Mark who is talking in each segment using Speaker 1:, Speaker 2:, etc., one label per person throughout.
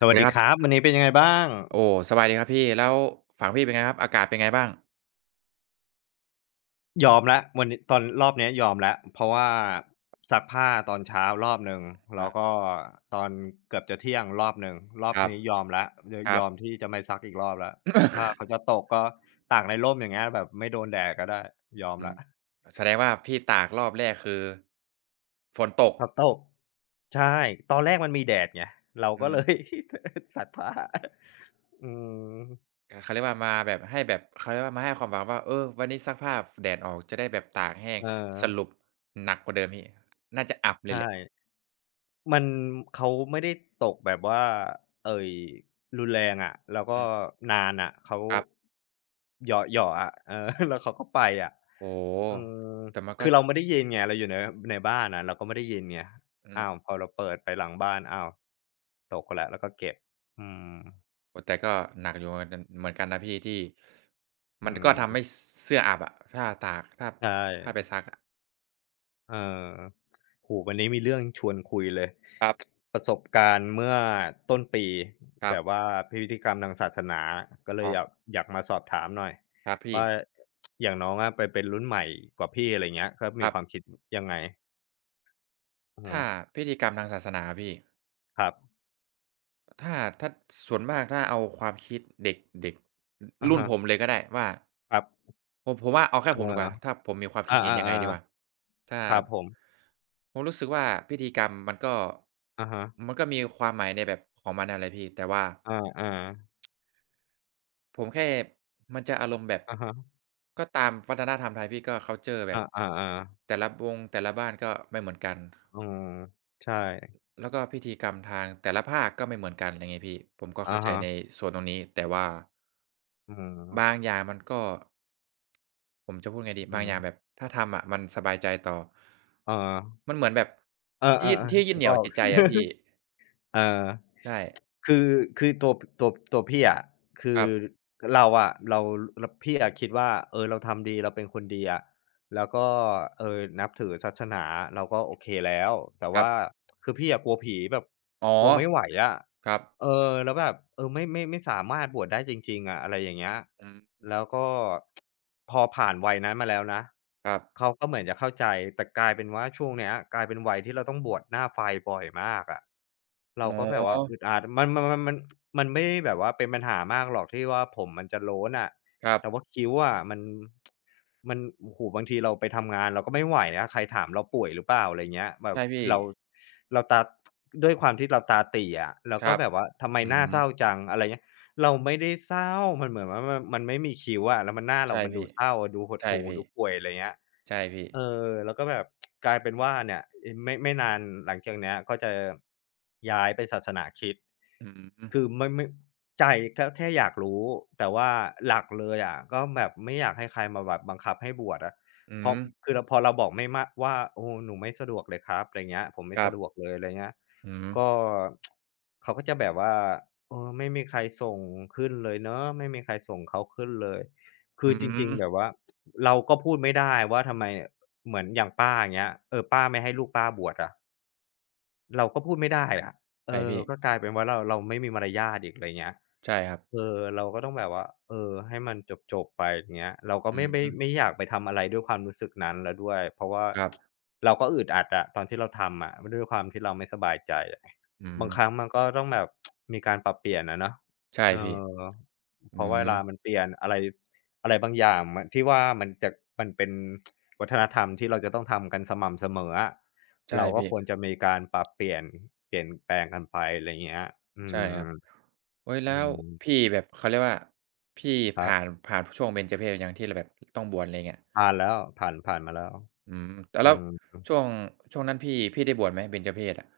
Speaker 1: ส
Speaker 2: สวั
Speaker 1: วั
Speaker 2: ส
Speaker 1: ส
Speaker 2: ดี
Speaker 1: ดี
Speaker 2: ครั
Speaker 1: ค
Speaker 2: บ
Speaker 1: รับวันนี้เป็นยังไงบ้าง
Speaker 2: โอ้สบายดีครับพี่แล้วฝั่งพี่เป็นไงครับอากาศเป็นไงบ้าง
Speaker 1: ยอมแล้ววันนี้ตอนรอบเนี้ยยอมแล้วเพราะว่าซักผ้าตอนเช้ารอบหนึ่งแล้
Speaker 2: อา
Speaker 1: วก็ตอนเกือบจะเที่ยงรอบหนึ่งรอ
Speaker 2: ค
Speaker 1: บ
Speaker 2: รับ
Speaker 1: นี้ยอมแล้วย
Speaker 2: ครั
Speaker 1: ย
Speaker 2: บ
Speaker 1: อมที่จะไม่ซักอีกรอบแล้วถ้าเขา จะตกก็ตากในร่มอย่างเงี้ยแบบไม่โดนแดดก็ได้ยอม
Speaker 2: อื
Speaker 1: แล้
Speaker 2: ม
Speaker 1: ว
Speaker 2: แสดงว่าพี่ตากรอบแรกคือฝนตก
Speaker 1: เขาตกใช่ตอนแรกมันมีแดดไงเรา
Speaker 2: อื
Speaker 1: ก็เลย
Speaker 2: ม
Speaker 1: ซักผ้าอืม
Speaker 2: กเขาเรียกว่ามาแบบให้แบบเขาเรียกว่ามาให้ความหวังว่าเออวันนี้ซักผ้าฟแดดออกจะได้แบบตากแห้ง
Speaker 1: เอ
Speaker 2: ส
Speaker 1: อ
Speaker 2: รุปหนักกว่าเดิมพี่น่าจะอับเล
Speaker 1: ใช
Speaker 2: ยแหละ
Speaker 1: ่ มันเขาไม่ได้ตกแบบว่าเอ่อรุนแรงอะแล้วก็
Speaker 2: อืม
Speaker 1: นานอะเขา
Speaker 2: ครับ
Speaker 1: เหยาะๆอะเออ แล้วเขาก็ไปอะ
Speaker 2: โอ้โฮ
Speaker 1: อืม
Speaker 2: แต่มันก็
Speaker 1: คือเราไม่ได้ยินไงเราอยู่ในในบ้านอะเราก็ไม่ได้ยินไง
Speaker 2: อืม
Speaker 1: อ้าวพอเราเปิดไปหลังบ้านอ้าวตกแล้วแล้วก็เก็บอืม
Speaker 2: โอ้แต่ก็หนักอยู่เหมือนกันเหมือนกันนะพี่ที่
Speaker 1: อื
Speaker 2: มันก็
Speaker 1: ม
Speaker 2: ทำให้เสื้ออับอะถ้าตากถ้า
Speaker 1: ใช่
Speaker 2: ถ้าไปซักอะ
Speaker 1: เออโอ้โฮวันนี้มีเรื่องชวนคุยเลย
Speaker 2: ครับ
Speaker 1: ประสบการณ์เมื่อต้นปี
Speaker 2: ครั
Speaker 1: แบ
Speaker 2: บ
Speaker 1: บว่าพิธีกรรมทางศาสนาก็เล
Speaker 2: ค
Speaker 1: ย
Speaker 2: รั
Speaker 1: อ
Speaker 2: บ
Speaker 1: ยากอยากมาสอบถามหน่อย
Speaker 2: ครับพี่
Speaker 1: ว่าอย่างน้องอะไปเป็นรุ่นใหม่กว่าพี่อะไรเงี้ยก็
Speaker 2: ค
Speaker 1: มี
Speaker 2: รั
Speaker 1: ความ
Speaker 2: บ
Speaker 1: คิดยังไงอือฮึ
Speaker 2: ถ้าพิธีกรรมทางศาสนาพี่
Speaker 1: ครับ
Speaker 2: ถ้าถ้าส่วนมากถ้าเอาความคิดเด็กเด็กร
Speaker 1: อะ
Speaker 2: รุ่น
Speaker 1: ฮะ
Speaker 2: ผมเลยก็ได้ว่า
Speaker 1: ครับ
Speaker 2: ผมว่าเอาแค่
Speaker 1: เออ
Speaker 2: ผมดีกว่าถ้าผมมีความคิ
Speaker 1: อา
Speaker 2: ดเห็นยังไงดีกว่า
Speaker 1: ๆ
Speaker 2: ถ้า
Speaker 1: ๆครับผม
Speaker 2: ผมรู้สึกว่าพิธีกรรมมันก็
Speaker 1: อะฮะ
Speaker 2: มันก็มีความหมายในแบบของมันนั่นแหละพี่แต่ว่า
Speaker 1: อาๆ
Speaker 2: ผมแค่มันจะอารมณ์แบบ
Speaker 1: อะฮะ
Speaker 2: ก็ตามวัฒนธรรมไทยพี่ก็คัลเชอร์แบ
Speaker 1: อ
Speaker 2: บ
Speaker 1: าๆๆ
Speaker 2: แต่ละวงแต่ละบ้านก็ไม่เหมือนกัน
Speaker 1: อืมใช่
Speaker 2: แล้วก็พิธีกรรมทางแต่ละภาคก็ไม่เหมือนกันไรงี้พี่ผมก็
Speaker 1: อะ
Speaker 2: เข้าใจ
Speaker 1: ฮะ
Speaker 2: ในส่วนตรงนี้แต่ว่า
Speaker 1: อืม
Speaker 2: บางอย่างมันก็ผมจะพูดไง
Speaker 1: อื
Speaker 2: ดี
Speaker 1: อ
Speaker 2: บา
Speaker 1: ฮึ
Speaker 2: งอย่างแบบถ้าทำอะมันสบายใจต่อ
Speaker 1: เออ
Speaker 2: มันเหมือนแบบ
Speaker 1: เออ
Speaker 2: ที่
Speaker 1: ๆ
Speaker 2: ที่
Speaker 1: ๆ
Speaker 2: ยึด
Speaker 1: นึ
Speaker 2: เห
Speaker 1: ก
Speaker 2: นี่ย
Speaker 1: อ
Speaker 2: ว
Speaker 1: อก
Speaker 2: จิตใจอะพี่
Speaker 1: เออ
Speaker 2: ใช่
Speaker 1: คือคือตัวพี่อะคื
Speaker 2: ค
Speaker 1: อ
Speaker 2: รับ
Speaker 1: เราพี่อะคิดว่าเออเราทำดีเราเป็นคนดีอะแล้วก็นับถือศาสนาเราก็โอเคแล้วแต่
Speaker 2: ครับ
Speaker 1: ว่าคือพี่อะกลัวผีแบบ
Speaker 2: อ๋อ
Speaker 1: กลัวไม่ไหวอะ
Speaker 2: ครับ
Speaker 1: เออแล้วแบบเออไม่สามารถบวชได้จริงๆอะอะไรอย่างเงี้ย
Speaker 2: อืม
Speaker 1: แล้วก็ พอผ่านวัยนั้นมาแล้วนะ
Speaker 2: ครั
Speaker 1: เขา
Speaker 2: บ
Speaker 1: ก็เหมือนจะเข้าใจแต่กลายเป็นว่าช่วงเนี้ยกลายเป็นวัยที่เราต้องบวชหน้าไฟบ่อยมากอะเรา
Speaker 2: อ๋
Speaker 1: ก็แบบว่าอึ
Speaker 2: อ
Speaker 1: ดอัดมันมันไม่ได้แบบว่าเป็นปัญหามากหรอกที่ว่าผมมันจะโล้นอะ
Speaker 2: ครับ
Speaker 1: แต่ว่าคิ้วอะมันโอ้โฮบางทีเราไปทำงานเราก็ไม่ไหวนะใครถามเราป่วยหรือเปล่าอะไรเงี้ยแบบ
Speaker 2: ใช่พี่
Speaker 1: เราเราตาด้วยความที่เราตาตี่อะเรา
Speaker 2: ค
Speaker 1: ก็
Speaker 2: รับ
Speaker 1: แบบว่าทำไม
Speaker 2: อื
Speaker 1: หน้า
Speaker 2: ม
Speaker 1: เศร้าจังอะไรเงี้ยเราไม่ได้เศร้ามันเหมือนว่ามันไม่มีคิ้วอะแล้วมันหน้าเรา
Speaker 2: ใช่
Speaker 1: มันดู
Speaker 2: พี่
Speaker 1: เศร้าดูหด
Speaker 2: ใช่
Speaker 1: หู่
Speaker 2: พี่
Speaker 1: ดูป่วยอะไรเงี้ย
Speaker 2: ใช่พี่
Speaker 1: เออแล้วก็แบบกลายเป็นว่าเนี่ยอไม่นานหลังจากเนี้ยก็จะย้ายไปศาสนาคริสต์
Speaker 2: อือฮึ
Speaker 1: คือไม่ใจก็แค่อยากรู้แต่ว่าหลักเลยอะก็แบบไม่อยากให้ใครมาแบบบังคับให้บวชอะ
Speaker 2: อื
Speaker 1: เพ
Speaker 2: ม
Speaker 1: ราะคือเราพอเราบอกไม่มะว่าโอ้หนูไม่สะดวกเลยครับอะไรเงี้ยผมไม่
Speaker 2: ครับ
Speaker 1: สะดวกเลยอะไรเงี้ย
Speaker 2: อืม
Speaker 1: ก็เขาก็จะแบบว่าเออไม่มีใครส่งขึ้นเลยเนาะไม่มีใครส่งเขาขึ้นเลยคื
Speaker 2: อื
Speaker 1: อจริง
Speaker 2: ม
Speaker 1: ๆแบบว่า เราก็พูดไม่ได้ว่าทำไมเหมือนอย่างป้าอย่างเงี้ยเออป้าไม่ให้ลูกป้าบวชอะ เราก็พูดไม่ได้อะเอ
Speaker 2: ใช่
Speaker 1: อ
Speaker 2: พี่
Speaker 1: ก็กลายเป็นว่าเราไม่มีมารยาทอีกไรเงี้ย
Speaker 2: ใช่ครับ
Speaker 1: เออเราก็ต้องแบบว่าเออให้มันจบๆไปอย่างเงี้ยเราก็
Speaker 2: อื
Speaker 1: ไม่
Speaker 2: ม
Speaker 1: อยากไปทำอะไรด้วยความรู้สึกนั้นแล้วด้วยเพราะว่า
Speaker 2: ครับ
Speaker 1: เราก็อึดอัดอะตอนที่เราทำอะด้วยความที่เราไม่สบายใจอะ
Speaker 2: อืม
Speaker 1: บางครั้งมันก็ต้องแบบมีการปรับเปลี่ยนอะเนาะ
Speaker 2: ใช่
Speaker 1: เอ
Speaker 2: พี่
Speaker 1: อเพ
Speaker 2: อื
Speaker 1: ราะว่าเวลามัน
Speaker 2: ม
Speaker 1: เปลี่ยนอะไรอะไรบางอย่างมันที่ว่ามันจะมันเป็นวัฒนธรรมที่เราจะต้องทำกันสม่ำเสมออะ
Speaker 2: ใช่
Speaker 1: เราก็
Speaker 2: พี่
Speaker 1: ควรจะมีการปรับเปลี่ยนเปลี่ยนแปลงกันไปอะไรเงี้ยอื
Speaker 2: ใช่ครั
Speaker 1: ม
Speaker 2: บเฮ้ยแล้
Speaker 1: อื
Speaker 2: ว
Speaker 1: ม
Speaker 2: พี่แบบเขาเรียกว่าพี่
Speaker 1: ครั
Speaker 2: ผ่าน
Speaker 1: บ
Speaker 2: ผ่านช่วงเบญจเพสยังที่เราแบบต้องบวชอะไรเงี้ย
Speaker 1: ผ่านแล้วผ่านมาแล้ว
Speaker 2: อืมแต่
Speaker 1: อื
Speaker 2: แล้ว
Speaker 1: ม
Speaker 2: ช่วงช่วงนั้นพี่พี่ได้บวชไหมเบญจเพสอะ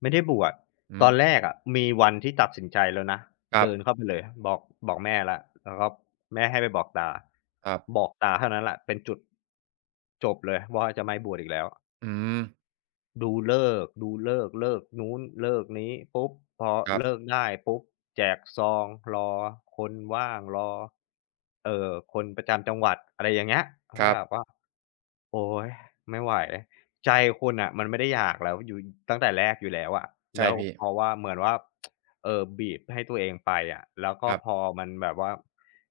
Speaker 1: ไม่ได้บวช
Speaker 2: อื
Speaker 1: ตอนแร
Speaker 2: ม
Speaker 1: กอะมีวันที่ตัดสินใจแล้วนะ
Speaker 2: ครั
Speaker 1: เดิน
Speaker 2: บ
Speaker 1: เข้าไปเลยบอกบอกแม่แล้วแล้วก็แม่ให้ไปบอกตา
Speaker 2: ครับ
Speaker 1: บอกตาเท่านั้นแหละเป็นจุดจบเลยว่าจะไม่บวชอีกแล้ว
Speaker 2: อืม
Speaker 1: ดูฤกษ์ดูฤกษ์ฤกษ์นู้นเลิกนี้ปุ๊บพอ
Speaker 2: ครับ
Speaker 1: เลิกได้ปุ๊บแจกซองรอคนว่างรอคนประจำจังหวัดอะไรอย่างเงี้ยเขา
Speaker 2: ค
Speaker 1: ก็
Speaker 2: รับ
Speaker 1: แบบว่าโอ๊ยไม่ไหวใจคุณน่ะมันไม่ได้อยากแล้วอยู่ตั้งแต่แรกอยู่แล้วอะ
Speaker 2: ใช่
Speaker 1: แล้ว
Speaker 2: พี่
Speaker 1: เพราะว่าเหมือนว่าบีบให้ตัวเองไปอะแล้วก็
Speaker 2: ครั
Speaker 1: พอ
Speaker 2: บ
Speaker 1: มันแบบว่า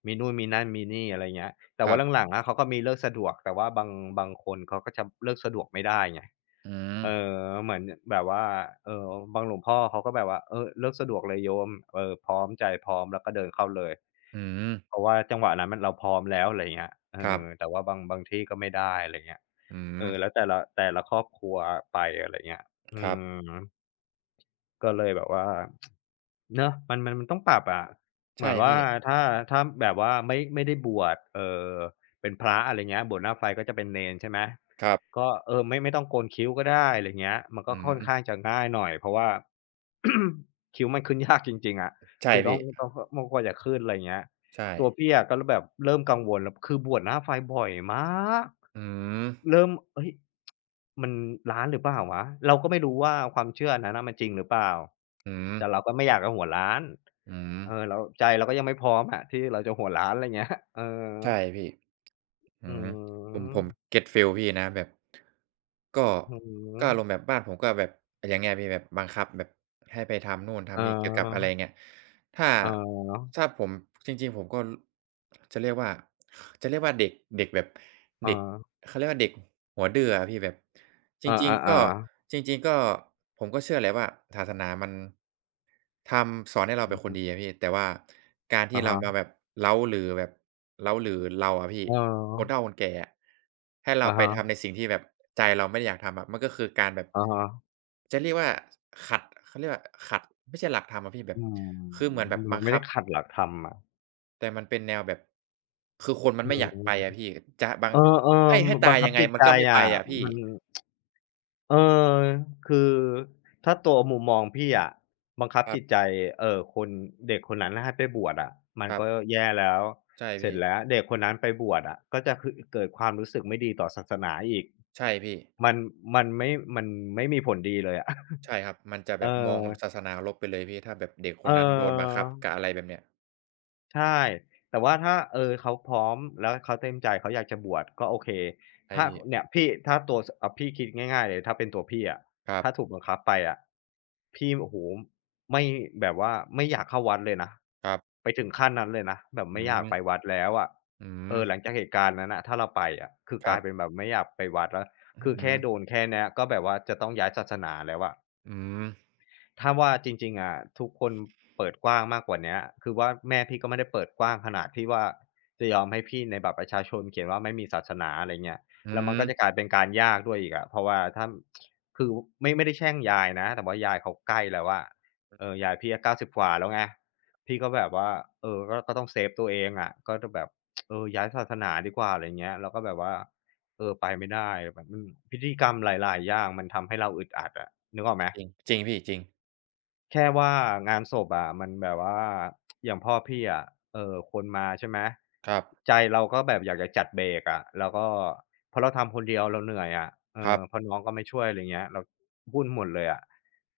Speaker 1: มีนู่นมีนั่นมีนี่อะไรเงี้ยแต่
Speaker 2: ครั
Speaker 1: ว่า
Speaker 2: บ
Speaker 1: หลังๆอะเขาก็มีเลิกสะดวกแต่ว่าบางคนเขาก็จะเลิกสะดวกไม่ได้ไง
Speaker 2: อืม
Speaker 1: เออเหมือนแบบว่าเออบางหลวงพ่อเขาก็แบบว่าเออเลิกสะดวกเลยโยมเออพร้อมใจพร้อมแล้วก็เดินเข้าเลย
Speaker 2: อืม
Speaker 1: เพราะว่าจังหวะนั้นมันเราพร้อมแล้วอะไรอย่างเงี้ยเอ
Speaker 2: ครับ
Speaker 1: อแต่ว่าบางที่ก็ไม่ได้อะไรอย่างเงี้ย
Speaker 2: อื
Speaker 1: เอ
Speaker 2: ม
Speaker 1: อแล้วแต่ละครอบครัวไปอะไรอย่างเงี้ย
Speaker 2: ค
Speaker 1: อื
Speaker 2: รับ
Speaker 1: ม ก็เลยแบบว่าเนาะมันต้องปรับอะเหมื
Speaker 2: ใช่
Speaker 1: อนว่า
Speaker 2: พี่
Speaker 1: ถ้าถ้าแบบว่าไม่ได้บวชอเป็นพระอะไรเงี้ยบวชหน้าไฟก็จะเป็นเณรใช่ไหม
Speaker 2: ครับ
Speaker 1: ก็เออไม่ต้องโกนคิ้วก็ได้อะไรเงี้ยมันก็
Speaker 2: อื
Speaker 1: ค่อนข้าง
Speaker 2: ม
Speaker 1: จะง่ายหน่อยเพราะว่า คิ้วมันขึ้นยากจริงๆอะ
Speaker 2: ใช่
Speaker 1: คือต้อ
Speaker 2: พี่
Speaker 1: งต้องมันกว่าจะขึ้นอะไรเงี้ย
Speaker 2: ใช่
Speaker 1: ตัวพี่อะก็แบบเริ่มกังวลแล้วคือบวชหน้าไฟบ่อยมาก
Speaker 2: อืม
Speaker 1: เริ่มเฮ้ยมันร้านหรือเปล่าวะเราก็ไม่รู้ว่าความเชื่ออันนั้นน่ะมันจริงหรือเปล่า
Speaker 2: อืม
Speaker 1: แต่เราก็ไม่อยากจะหัวร้าน
Speaker 2: อืม
Speaker 1: เออเราใจเราก็ยังไม่พร้อมอะที่เราจะหัวร้านอะไรเงี้ยเออ
Speaker 2: ใช่พี่อื
Speaker 1: อื
Speaker 2: มผ
Speaker 1: อ
Speaker 2: ม
Speaker 1: ฮึ
Speaker 2: ผมเก็ตฟีลพี่นะแบบก็
Speaker 1: อือฮึ
Speaker 2: ก็อารมณ์แบบบ้านผมก็แบบอย่างเงี้ยพี่แบบบังคับแบบให้ไปทำนู่นทำนี่เกี่ยวกับอะไร
Speaker 1: ออ
Speaker 2: เงี้ยถ้า
Speaker 1: อ
Speaker 2: ถ้า
Speaker 1: อ
Speaker 2: ผมจริงๆผมก็จะเรียกว่าจะเรียกว่าเด็กเด็กแบบ
Speaker 1: เออ
Speaker 2: เด็กเขาเรียกว่าเด็กหัวดื้ออะพี่แบบ จ
Speaker 1: เอ
Speaker 2: ริ
Speaker 1: อ
Speaker 2: งๆก็
Speaker 1: าๆๆ
Speaker 2: จริงๆก็ผมก็เชื่อแหละว่าศาสนามันสอนให้เรา
Speaker 1: อื
Speaker 2: เป็
Speaker 1: อ
Speaker 2: นคนดี
Speaker 1: ฮึ
Speaker 2: อะพี่แต่ว่าการที่
Speaker 1: อะ
Speaker 2: เรา
Speaker 1: ฮะ
Speaker 2: มาแบบเร้าหรือแบบเร้าหรือเราอะพี่
Speaker 1: เอ
Speaker 2: คน
Speaker 1: อ
Speaker 2: เฒ่าคนแก่อะให้เรา
Speaker 1: อะ
Speaker 2: ไปทำ
Speaker 1: ฮะ
Speaker 2: ในสิ่งที่แบบใจเราไม่ได้อยากทำอะมันก็คือการแบบ
Speaker 1: ๆ
Speaker 2: จะเรียกว่าขัดเขาเรียกว่าขัดไม่ใช่หลักธรรมอะพี่แบบ
Speaker 1: อืม
Speaker 2: คือเหมือนแบ
Speaker 1: ม
Speaker 2: บบั
Speaker 1: ั
Speaker 2: ง
Speaker 1: นไม่
Speaker 2: คั
Speaker 1: ได้
Speaker 2: บ
Speaker 1: ขัดหลักธรรมอะ
Speaker 2: แต่มันเป็นแนวแบบคือคนมัน
Speaker 1: อื
Speaker 2: ไม่อยากไปอะ
Speaker 1: ม
Speaker 2: พี่จะบัง
Speaker 1: เออ
Speaker 2: ให้ให้
Speaker 1: ๆบั
Speaker 2: ตาย
Speaker 1: งคั
Speaker 2: ยั
Speaker 1: บ
Speaker 2: งไง
Speaker 1: จิต
Speaker 2: มัน
Speaker 1: ใจ
Speaker 2: ก็ไม่ไป
Speaker 1: อะ
Speaker 2: อะพี่
Speaker 1: มันเออคือถ้าตัวมุมมองพี่อะบังคับ
Speaker 2: ครั
Speaker 1: จิตใจ
Speaker 2: บ
Speaker 1: เอ่อคนเด็กคนนั้นให้ไปบวชอะมั
Speaker 2: ค
Speaker 1: น
Speaker 2: รับ
Speaker 1: ก็แย่แล้ว
Speaker 2: ใช่
Speaker 1: เสร็จ
Speaker 2: พี่
Speaker 1: แล้วเด็กคนนั้นไปบวชอะก็จะคือเกิดความรู้สึกไม่ดีต่อศาสนาอีก
Speaker 2: ใช่พี่
Speaker 1: มันมันไม่มันไม่มีผลดีเลยอะ
Speaker 2: ใช่ครับมันจะแบ
Speaker 1: เอ
Speaker 2: บม
Speaker 1: อ
Speaker 2: องศาสนาลบไปเลยพี่ถ้าแบบเด็กค
Speaker 1: เอ
Speaker 2: นนั้นโดนบังคับกับ
Speaker 1: อ
Speaker 2: อะไรแบบเนี้ย
Speaker 1: ใช่แต่ว่าถ้าเออเขาพร้อมแล้วเขาเต็มใจเขาอยากจะบวชก็โอเค
Speaker 2: ใช่
Speaker 1: ถ้า
Speaker 2: พี่
Speaker 1: เนี่ยพี่ถ้าตัวสอ่าพี่คิดง่ายๆเลยถ้าเป็นตัวพี่อะ
Speaker 2: ครับ
Speaker 1: ถ้าถูกบังคับไปอะพี่โอ้โฮไม่แบบว่าไม่อยากเข้าวัดเลยนะ
Speaker 2: ครับ
Speaker 1: ไปถึงขั้นนั้นเลยนะแบบ
Speaker 2: อื
Speaker 1: ไม่อยาก
Speaker 2: ม
Speaker 1: ไปวัดแล้วอะ
Speaker 2: อื
Speaker 1: เอ
Speaker 2: ม
Speaker 1: อหลังจากเหตุการณ์นั้นน่ะถ้าเราไปอะคือ
Speaker 2: ค
Speaker 1: ก
Speaker 2: รั
Speaker 1: ลายเป็น
Speaker 2: บ
Speaker 1: แบบไม่อยากไปวัดแล้ว
Speaker 2: อื
Speaker 1: คือแค่
Speaker 2: ม
Speaker 1: โดนแค่เนี้ยก็แบบว่าจะต้องย้ายศาสนาแล้วอะ
Speaker 2: อืม
Speaker 1: ถ้าว่าจริงๆอะทุกคนเปิดกว้างมากกว่าเนี้ยคือว่าแม่พี่ก็ไม่ได้เปิดกว้างขนาดที่ว่าจะยอมให้พี่ในบัตรประชาชนเขียนว่าไม่มีศาสนาอะไรเงี้ย
Speaker 2: อื
Speaker 1: แล้วมัน
Speaker 2: ม
Speaker 1: ก็จะกลายเป็นการยากด้วยอีกอะเพราะว่าถ้าคือไม่ได้แช่งยายนะแต่ว่ายายเขาใกล้แล้วอะเออยายพี่อะเก้าสิ0กว่าแล้วไงพี่ก็แบบว่าเออก็ก็ต้องเซฟตัวเองอะก็จะแบบเออย้ายศาสนาดีกว่าอะไรเงี้ยแล้วก็แบบว่าเออไปไม่ได้แบบอืมพิธีกรรมหลายๆอย่างมันทำให้เราอึดอัดอะนึกออกไหม
Speaker 2: จริงจริงพี่จริง
Speaker 1: แค่ว่างานศพอะมันแบบว่า อย่างพ่อพี่อะเออคนมาใช่ไหม
Speaker 2: ครับ
Speaker 1: ใจเราก็แบบอยากจะจัดเบรกอะแล้วก็พอเราทำคนเดียวเราเหนื่อยอะเอ
Speaker 2: ครั
Speaker 1: อพ
Speaker 2: บ
Speaker 1: อน้องก็ไม่ช่วยอะไรเงี้ยเราวุ่นหมดเลยอะ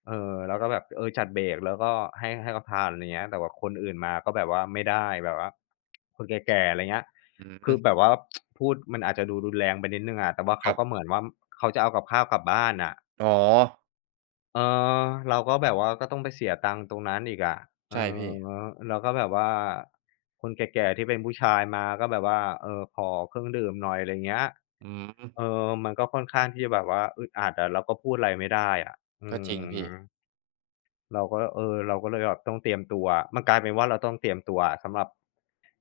Speaker 1: เออเราก็แบบเออจัดเบรกแล้วก็ให้เขาทานอะไรเงี้ยแต่ว่าคนอื่นมาก็แบบว่าไม่ได้แบบว่าคนแก่ๆอะไรเงี้ย
Speaker 2: อื
Speaker 1: คื
Speaker 2: ม
Speaker 1: อแบบว่า พูดมันอาจจะดูรุนแรงไปนิดนึงอะแต่ว่า
Speaker 2: ค
Speaker 1: เขา
Speaker 2: รั
Speaker 1: ก็เห
Speaker 2: บ
Speaker 1: มือนว่าเขาจะเอากับข้าวกลับบ้านอ่ะ
Speaker 2: อ๋อ
Speaker 1: เออเราก็แบบว่าก็ต้องไปเสียตังค์ตรงนั้นอีกอะเออ
Speaker 2: ใช่พี่
Speaker 1: แล้วก็แบบว่าคนแก่ๆที่เป็นผู้ชายมาก็แบบว่าเออขอเครื่องดื่มหน่อยอะไรเงี้ย
Speaker 2: อื
Speaker 1: เออ
Speaker 2: ม
Speaker 1: มันก็ค่อนข้างที่จะแบบว่าอึดอัดอะเราก็พูดอะไรไม่ได้อะอื
Speaker 2: ก็จริงพี่
Speaker 1: มเราก็เออเราก็เลยแบบต้องเตรียมตัวมันกลายเป็นว่าเราต้องเตรียมตัวอะสำหรับ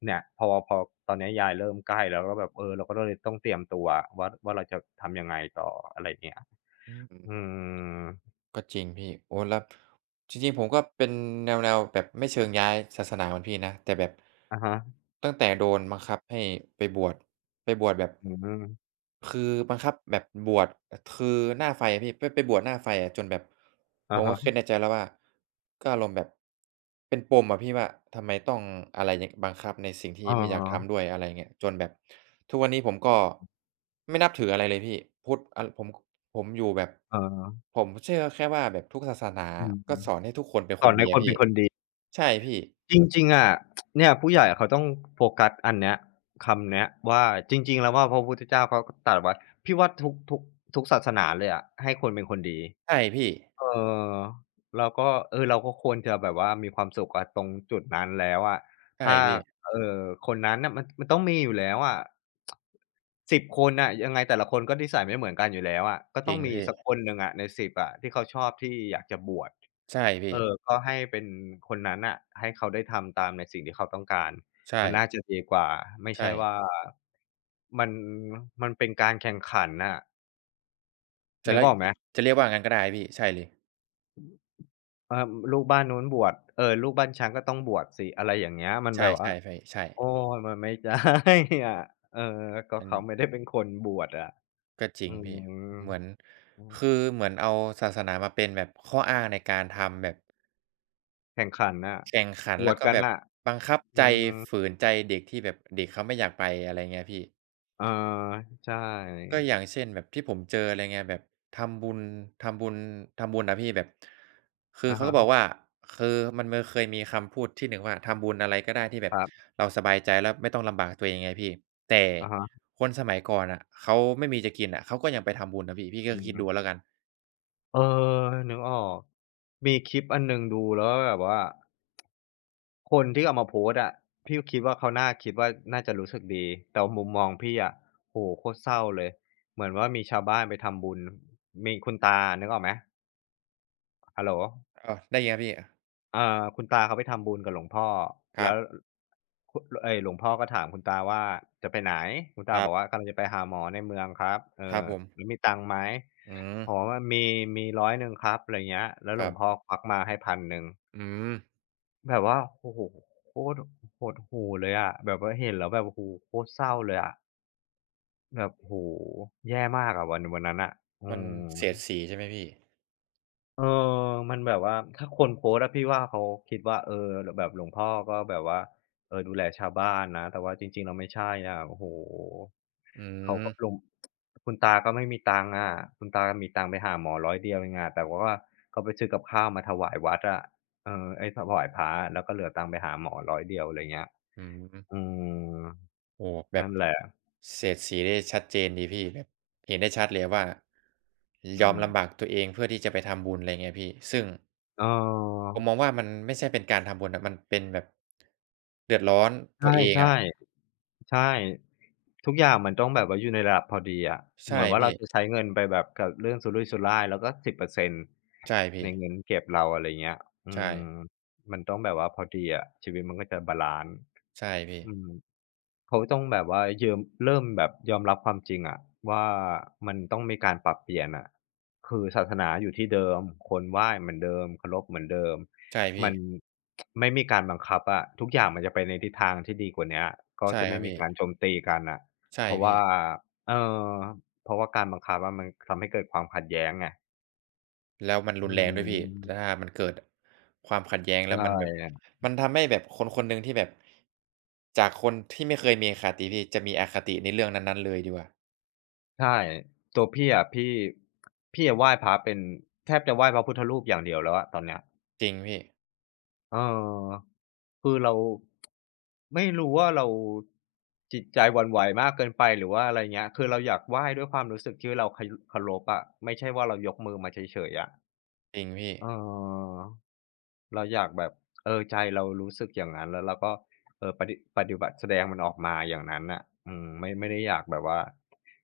Speaker 1: เนี่ยพอพอตอนเนี้ยยายเริ่มใกล้แล้วก็แบบเออเราก็เลยต้องเตรียมตัวว่าว่าเราจะทำยังไงต่ออะไรเงี้ย
Speaker 2: อื
Speaker 1: อื
Speaker 2: ม
Speaker 1: ม
Speaker 2: ก็จริงพี่โอ้แล้วจริงๆผมก็เป็นแนวๆแบบไม่เชิงย้ายศาสนาเหมือนพี่นะแต่แบบ
Speaker 1: อะฮะ
Speaker 2: ตั้งแต่โดนบังคับให้ไปบวชไปบวชแบบ
Speaker 1: อืม
Speaker 2: คือบังคับแบบบวชคือหน้าไฟอะพี่ไปบวชหน้าไฟอะจนแบบผ
Speaker 1: อะ
Speaker 2: มก็
Speaker 1: ฮะ
Speaker 2: คิดในใจแล้วว่าก็อารมณ์แบบเป็นปมอะพี่ว่าทำไมต้องอะไรอย่างบังคับในสิ่งที่
Speaker 1: เอ
Speaker 2: ไม่อยากทำด้ว
Speaker 1: อ
Speaker 2: ยอะไรอย่างเงี้ยจนแบบทุกวันนี้ผมก็ไม่นับถืออะไรเลยพี่พุทธอะผม ผมอยู่แบบ
Speaker 1: เออ
Speaker 2: ผมเชื่อแค่ว่าแบบทุกศาสนา
Speaker 1: อืม
Speaker 2: ก็สอนให้ทุกคนเป็น
Speaker 1: ส
Speaker 2: ค
Speaker 1: อ
Speaker 2: น
Speaker 1: น
Speaker 2: ดี
Speaker 1: ให้ค
Speaker 2: อะ
Speaker 1: น
Speaker 2: พี่
Speaker 1: เป็นคนดี
Speaker 2: ใช่พี่
Speaker 1: จริงๆอะเนี่ยผู้ใหญ่เขาต้องโฟกัสอันเนี้ยคำเนี้ยว่าจริงๆแล้วว่าพระพุทธเจ้าเขาก็ตรัสไว้พี่ว่าทุกทุกทุกศาสนาเลยอะให้คนเป็นคนดี
Speaker 2: ใช่พี่
Speaker 1: เออเราก็เออเราก็ควรจะแบบว่ามีความสุขอะตรงจุดนั้นแล้วอะ
Speaker 2: ใช่
Speaker 1: ถ้า
Speaker 2: พี่
Speaker 1: เอ่อคนนั้นน่ะมันต้องมีอยู่แล้วอะสิบคนน่ะยังไงแต่ละคนก็นิสัยไม่เหมือนกันอยู่แล้วอะก็
Speaker 2: จ
Speaker 1: ต้
Speaker 2: ริ
Speaker 1: อง
Speaker 2: ง
Speaker 1: มี
Speaker 2: พี่
Speaker 1: สักคนหนึ่งอะในสิบอะที่เขาชอบที่อยากจะบวช
Speaker 2: ใช่
Speaker 1: เอ
Speaker 2: พี่
Speaker 1: อก็ให้เป็นคนนั้นน่ะให้เขาได้ทำตามในสิ่งที่เขาต้องการ
Speaker 2: ใช่
Speaker 1: มันน่าจะดีกว่าไม่
Speaker 2: ใช่
Speaker 1: ใช่ว่ามันมันเป็นการแข่งขันน่ะ
Speaker 2: จะ
Speaker 1: นึ
Speaker 2: เรี
Speaker 1: ก
Speaker 2: ยก
Speaker 1: ออกไห
Speaker 2: จ
Speaker 1: ม
Speaker 2: จะเรียกว่างั้นก็ได้พี่ใช่เลย
Speaker 1: เออลูกบ้านนู้นบวชเออลูกบ้านฉันก็ต้องบวชสิ อะไรอย่างเงี้ยมันแบ
Speaker 2: ใช่
Speaker 1: บว่า
Speaker 2: ใช่พี่ใช่
Speaker 1: โอ๊ยมันไม่ได้ อะเออก็
Speaker 2: อัน
Speaker 1: เขาไม่ได้เป็นคนบวชอะ
Speaker 2: ก็จริ
Speaker 1: อื
Speaker 2: งพี่
Speaker 1: ม
Speaker 2: เหมือน
Speaker 1: อืม
Speaker 2: คือเหมือนเอาศาสนามาเป็นแบบข้ออ้างในการทำแบบ
Speaker 1: แข่งขันน่ะ
Speaker 2: แข่งขัน
Speaker 1: บ
Speaker 2: แล้
Speaker 1: ว
Speaker 2: ว
Speaker 1: ช
Speaker 2: ก็
Speaker 1: กัน
Speaker 2: แบบ
Speaker 1: น่ะ
Speaker 2: บังคับใจ
Speaker 1: อืม
Speaker 2: ฝืนใจเด็กที่แบบเด็กเขาไม่อยากไปอะไรเงี้ยพี่
Speaker 1: เออใช
Speaker 2: ก็
Speaker 1: ่
Speaker 2: อย่างเช่นแบบที่ผมเจออะไรเงี้ยแบบทำบุญทำบุญทำบุญอะพี่แบบคือ
Speaker 1: อะ
Speaker 2: เขาก็บอก
Speaker 1: ฮะ
Speaker 2: ว่าคือมันเคยมีคำพูดที่หนึ่งว่าทำบุญอะไรก็ได้ที่แบ
Speaker 1: ค
Speaker 2: บ
Speaker 1: รับ
Speaker 2: เราสบายใจแล้วไม่ต้องลำบากตัวเองไงพี่แต่
Speaker 1: อะฮะ
Speaker 2: คนสมัยก่อนน่ะเขาไม่มีจะกินน่ะเขาก็ยังไปทำบุญนะพี่พี่ก็
Speaker 1: อื
Speaker 2: คิด
Speaker 1: ม
Speaker 2: ดูแล้วกัน
Speaker 1: เออนึกออก มีคลิปอันหนึ่งดูแล้วแบบว่า คนที่เอามาโพสต์อะพี่ก็คิดว่าเขาน่าคิดว่าน่าจะรู้สึกดีแต่ว่ามุมมองพี่อะโอ้โฮโคตรเศร้าเลยเหมือนว่ามีชาวบ้านไปทำบุญมีคุณตานึกออกไหมฮัลโหล
Speaker 2: อ้าวได้ยินไหมพี่
Speaker 1: คุณตาเขาไปทำบุญกับหลวงพ่อ
Speaker 2: ครั
Speaker 1: แล้
Speaker 2: บ
Speaker 1: วคุเอ๊ยหลวงพ่อก็ถามคุณตาว่าจะไปไหนคุณ
Speaker 2: ค
Speaker 1: ตา
Speaker 2: รั
Speaker 1: บ
Speaker 2: บ
Speaker 1: อกว่ากำลังจะไปหาหมอในเมืองครับ
Speaker 2: ครับผม
Speaker 1: แล้วมีตังค์ไหม
Speaker 2: อืม
Speaker 1: อ๋อมีมีร้อยหนึ่งครับอะไรเงี้ยแล้ว
Speaker 2: ค
Speaker 1: หล
Speaker 2: รั
Speaker 1: วงพ่อ
Speaker 2: บ
Speaker 1: ควักมาให้พันหนึ่ง
Speaker 2: อืม
Speaker 1: แบบว่าโอ้โฮโคตรหดหู่เลยอะแบบว่าเห็นแล้วแบบโอ้โฮโคตรเศร้าเลยอะแบบโอ้โฮแย่มากอะวันนั้นน่ะอื
Speaker 2: มัน
Speaker 1: ม
Speaker 2: เสียดสีใช่ไหมพี่
Speaker 1: เอมันแบบว่าถ้าคนโพสต์อะพี่ว่าเขาคิดว่าแบบหลวงพ่อก็แบบว่าดูแลชาวบ้านนะแต่ว่าจริงๆแล้วไม่ใช่อะโอ้โฮ
Speaker 2: อื
Speaker 1: เขา
Speaker 2: ม
Speaker 1: ก็หลวงคุณตาก็ไม่มีตังค์อะคุณตามีตังค์ไปหาหมอร้อยเดียวเองอะแต่ว่าเขาไปซื้อกับข้าวมาถวายวัดอะเออเอ๊ยถวายพระแล้วก็เหลือตังค์ไปหาหมอร้อยเดียวอะไรเงี้ย
Speaker 2: อืม
Speaker 1: อืม
Speaker 2: โอ้แบบ
Speaker 1: นั่นแหละ
Speaker 2: เฉดสีได้ชัดเจนดีพี่แบบเห็นได้ชัดเลยว่า
Speaker 1: อื
Speaker 2: ยอม
Speaker 1: ม
Speaker 2: ลำบากตัวเองเพื่อที่จะไปทำบุญอะไรเงี้ยพี่ซึ่ง
Speaker 1: เออ
Speaker 2: ผมมองว่ามันไม่ใช่เป็นการทำบุญอะมันเป็นแบบเดือดร้อนตัว
Speaker 1: ใช่
Speaker 2: เอง
Speaker 1: ใช่
Speaker 2: อะ
Speaker 1: ใช่ทุกอย่างมันต้องแบบว่าอยู่ในระดับพอดีอะ
Speaker 2: ใช่
Speaker 1: เหมือนว่า
Speaker 2: พี่
Speaker 1: เราจะใช้เงินไปแบบกับเรื่องสุรุ่ยสุร่ายแล้วก็10%
Speaker 2: ใช่พี่
Speaker 1: ในเงินเก็บเราอะไรเงี้ยอื
Speaker 2: ใช่
Speaker 1: มมันต้องแบบว่าพอดีอะชีวิตมันก็จะบาลันซ์
Speaker 2: ใช่พี่
Speaker 1: อืม เขาต้องแบบว่าเริ่มแบบยอมรับความจริงอะว่ามันต้องมีการปรับเปลี่ยนอะคือศาสนาอยู่ที่เดิมคนไหว้เหมือนเดิมเคารพเหมือนเดิม
Speaker 2: ใช่พี่
Speaker 1: มันไม่มีการบังคับอะทุกอย่างมันจะไปในทิศทางที่ดีกว่าเนี้ยก็
Speaker 2: ใช่
Speaker 1: จะ
Speaker 2: ครั
Speaker 1: ไม่
Speaker 2: บ
Speaker 1: มี
Speaker 2: พี่
Speaker 1: การโจมตีกันน่ะ
Speaker 2: ใช่
Speaker 1: เพราะ
Speaker 2: พี่
Speaker 1: ว่าเออเพราะว่าการบังคับอะมันทำให้เกิดความขัดแย้งไง
Speaker 2: แล้วมันรุ
Speaker 1: อื
Speaker 2: นแรงด้วยพี่
Speaker 1: ม
Speaker 2: ถ้ามันเกิดความขัดแย้งแล้ว
Speaker 1: ใช่
Speaker 2: มันแบบ
Speaker 1: ั
Speaker 2: มันทำให้แบบคนคนหนึ่งที่แบบจากคนที่ไม่เคยมีอคติพี่จะมีอคติในเรื่องนั้นๆเลยดีกว่า
Speaker 1: ใช่ตัวพี่อะพี่อะไหว้พระเป็นแทบจะไหว้พระพุทธรูปอย่างเดียวแล้วอะตอนเนี้ย
Speaker 2: จริงพี่
Speaker 1: เออคือเรา ไม่รู้ว่าเราจิตใจหวั่นไหวมากเกินไปหรือว่าอะไรเงี้ยคือเราอยากไหว้ด้วยความรู้สึกที่เราเคารพอะไม่ใช่ว่าเรายกมือมาเฉยๆอะ
Speaker 2: จริงพี่
Speaker 1: เออ เราอยากแบบใจเรารู้สึกอย่างนั้นแล้วเราก็ปฏิบัติแสดงมันออกมาอย่างนั้นน่ะอืมไม่ได้อยากแบบว่า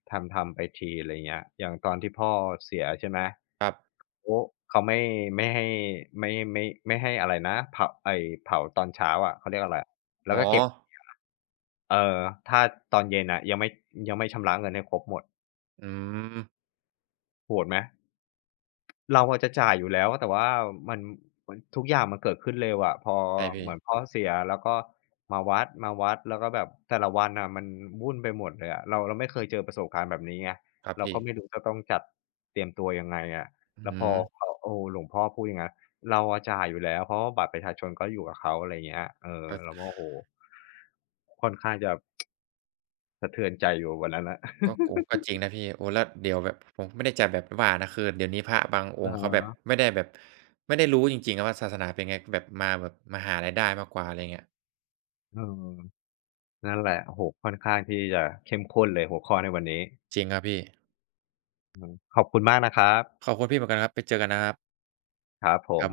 Speaker 1: ทำไปทีอะไรเงี้ยอย่างตอนที่พ่อเสียใช่ไหม
Speaker 2: ครับ
Speaker 1: โอ้เขาไม่ไม่ให้ไม่ให้อะไรนะเผาไอ้เผาตอนเช้าอะเขาเรียกอะไรอะแล้
Speaker 2: อ๋
Speaker 1: ว
Speaker 2: อ
Speaker 1: ก็เก็บเอ่อถ้าตอนเย็นน่ะยังไม่ชำระเงินให้ครบหมด
Speaker 2: อืม
Speaker 1: โหดไหม เราอะจะจ่ายอยู่แล้วแต่ว่ามันมันทุกอย่างมันเกิดขึ้นเร็วอะพอ
Speaker 2: ใช่พี่
Speaker 1: เหมือนพ่อเสียแล้วก็มาวัดแล้วก็แบบแต่ละวันน่ะมันวุ่นไปหมดเลยอะเราไม่เคยเจอประสบการณ์แบบนี้ไง
Speaker 2: ครับ
Speaker 1: เรา
Speaker 2: พี่
Speaker 1: ก็ไม่รู้จะต้องจัดเตรียมตัวยังไงอะ
Speaker 2: อื
Speaker 1: แล้วพอ
Speaker 2: ม
Speaker 1: เขาโอ้หลวงพ่อพูดอย่างงั้นเราอะจ่ายอยู่แล้วเพราะว่าบัตรประชาชนก็อยู่กับเขาอะไรอย่างเงี้ยเรา
Speaker 2: ก็
Speaker 1: ก็โอ้โฮค่อนข้างจะสะเทือนใจอยู่วันนั้นน่ะ
Speaker 2: ก็โอ้โฮก็จริงนะพี่โอ้แล้วเดี๋ยวแบบผมไม่ได้จะแบบว่านะคือเดี๋ยวนี้พระบางอง
Speaker 1: อะ
Speaker 2: ค์
Speaker 1: ฮ
Speaker 2: เขาแบบ
Speaker 1: ะ
Speaker 2: ไม่ได้แบบไม่ได้รู้จริงๆอะว่าศาสนาเป็นไงแบบมาแบบมาหารายได้มากกว่าอะไรอย่างเงี้ย
Speaker 1: เออ นั่นแหละโอ้โฮค่อนข้างที่จะเข้มข้นเลยหัวข้อในวันนี้
Speaker 2: จริงครับพี่
Speaker 1: อืมขอบคุณมากนะครับ
Speaker 2: ขอบคุณพี่เหมือนกันครับไปเจอกันนะครับ
Speaker 1: ครับผม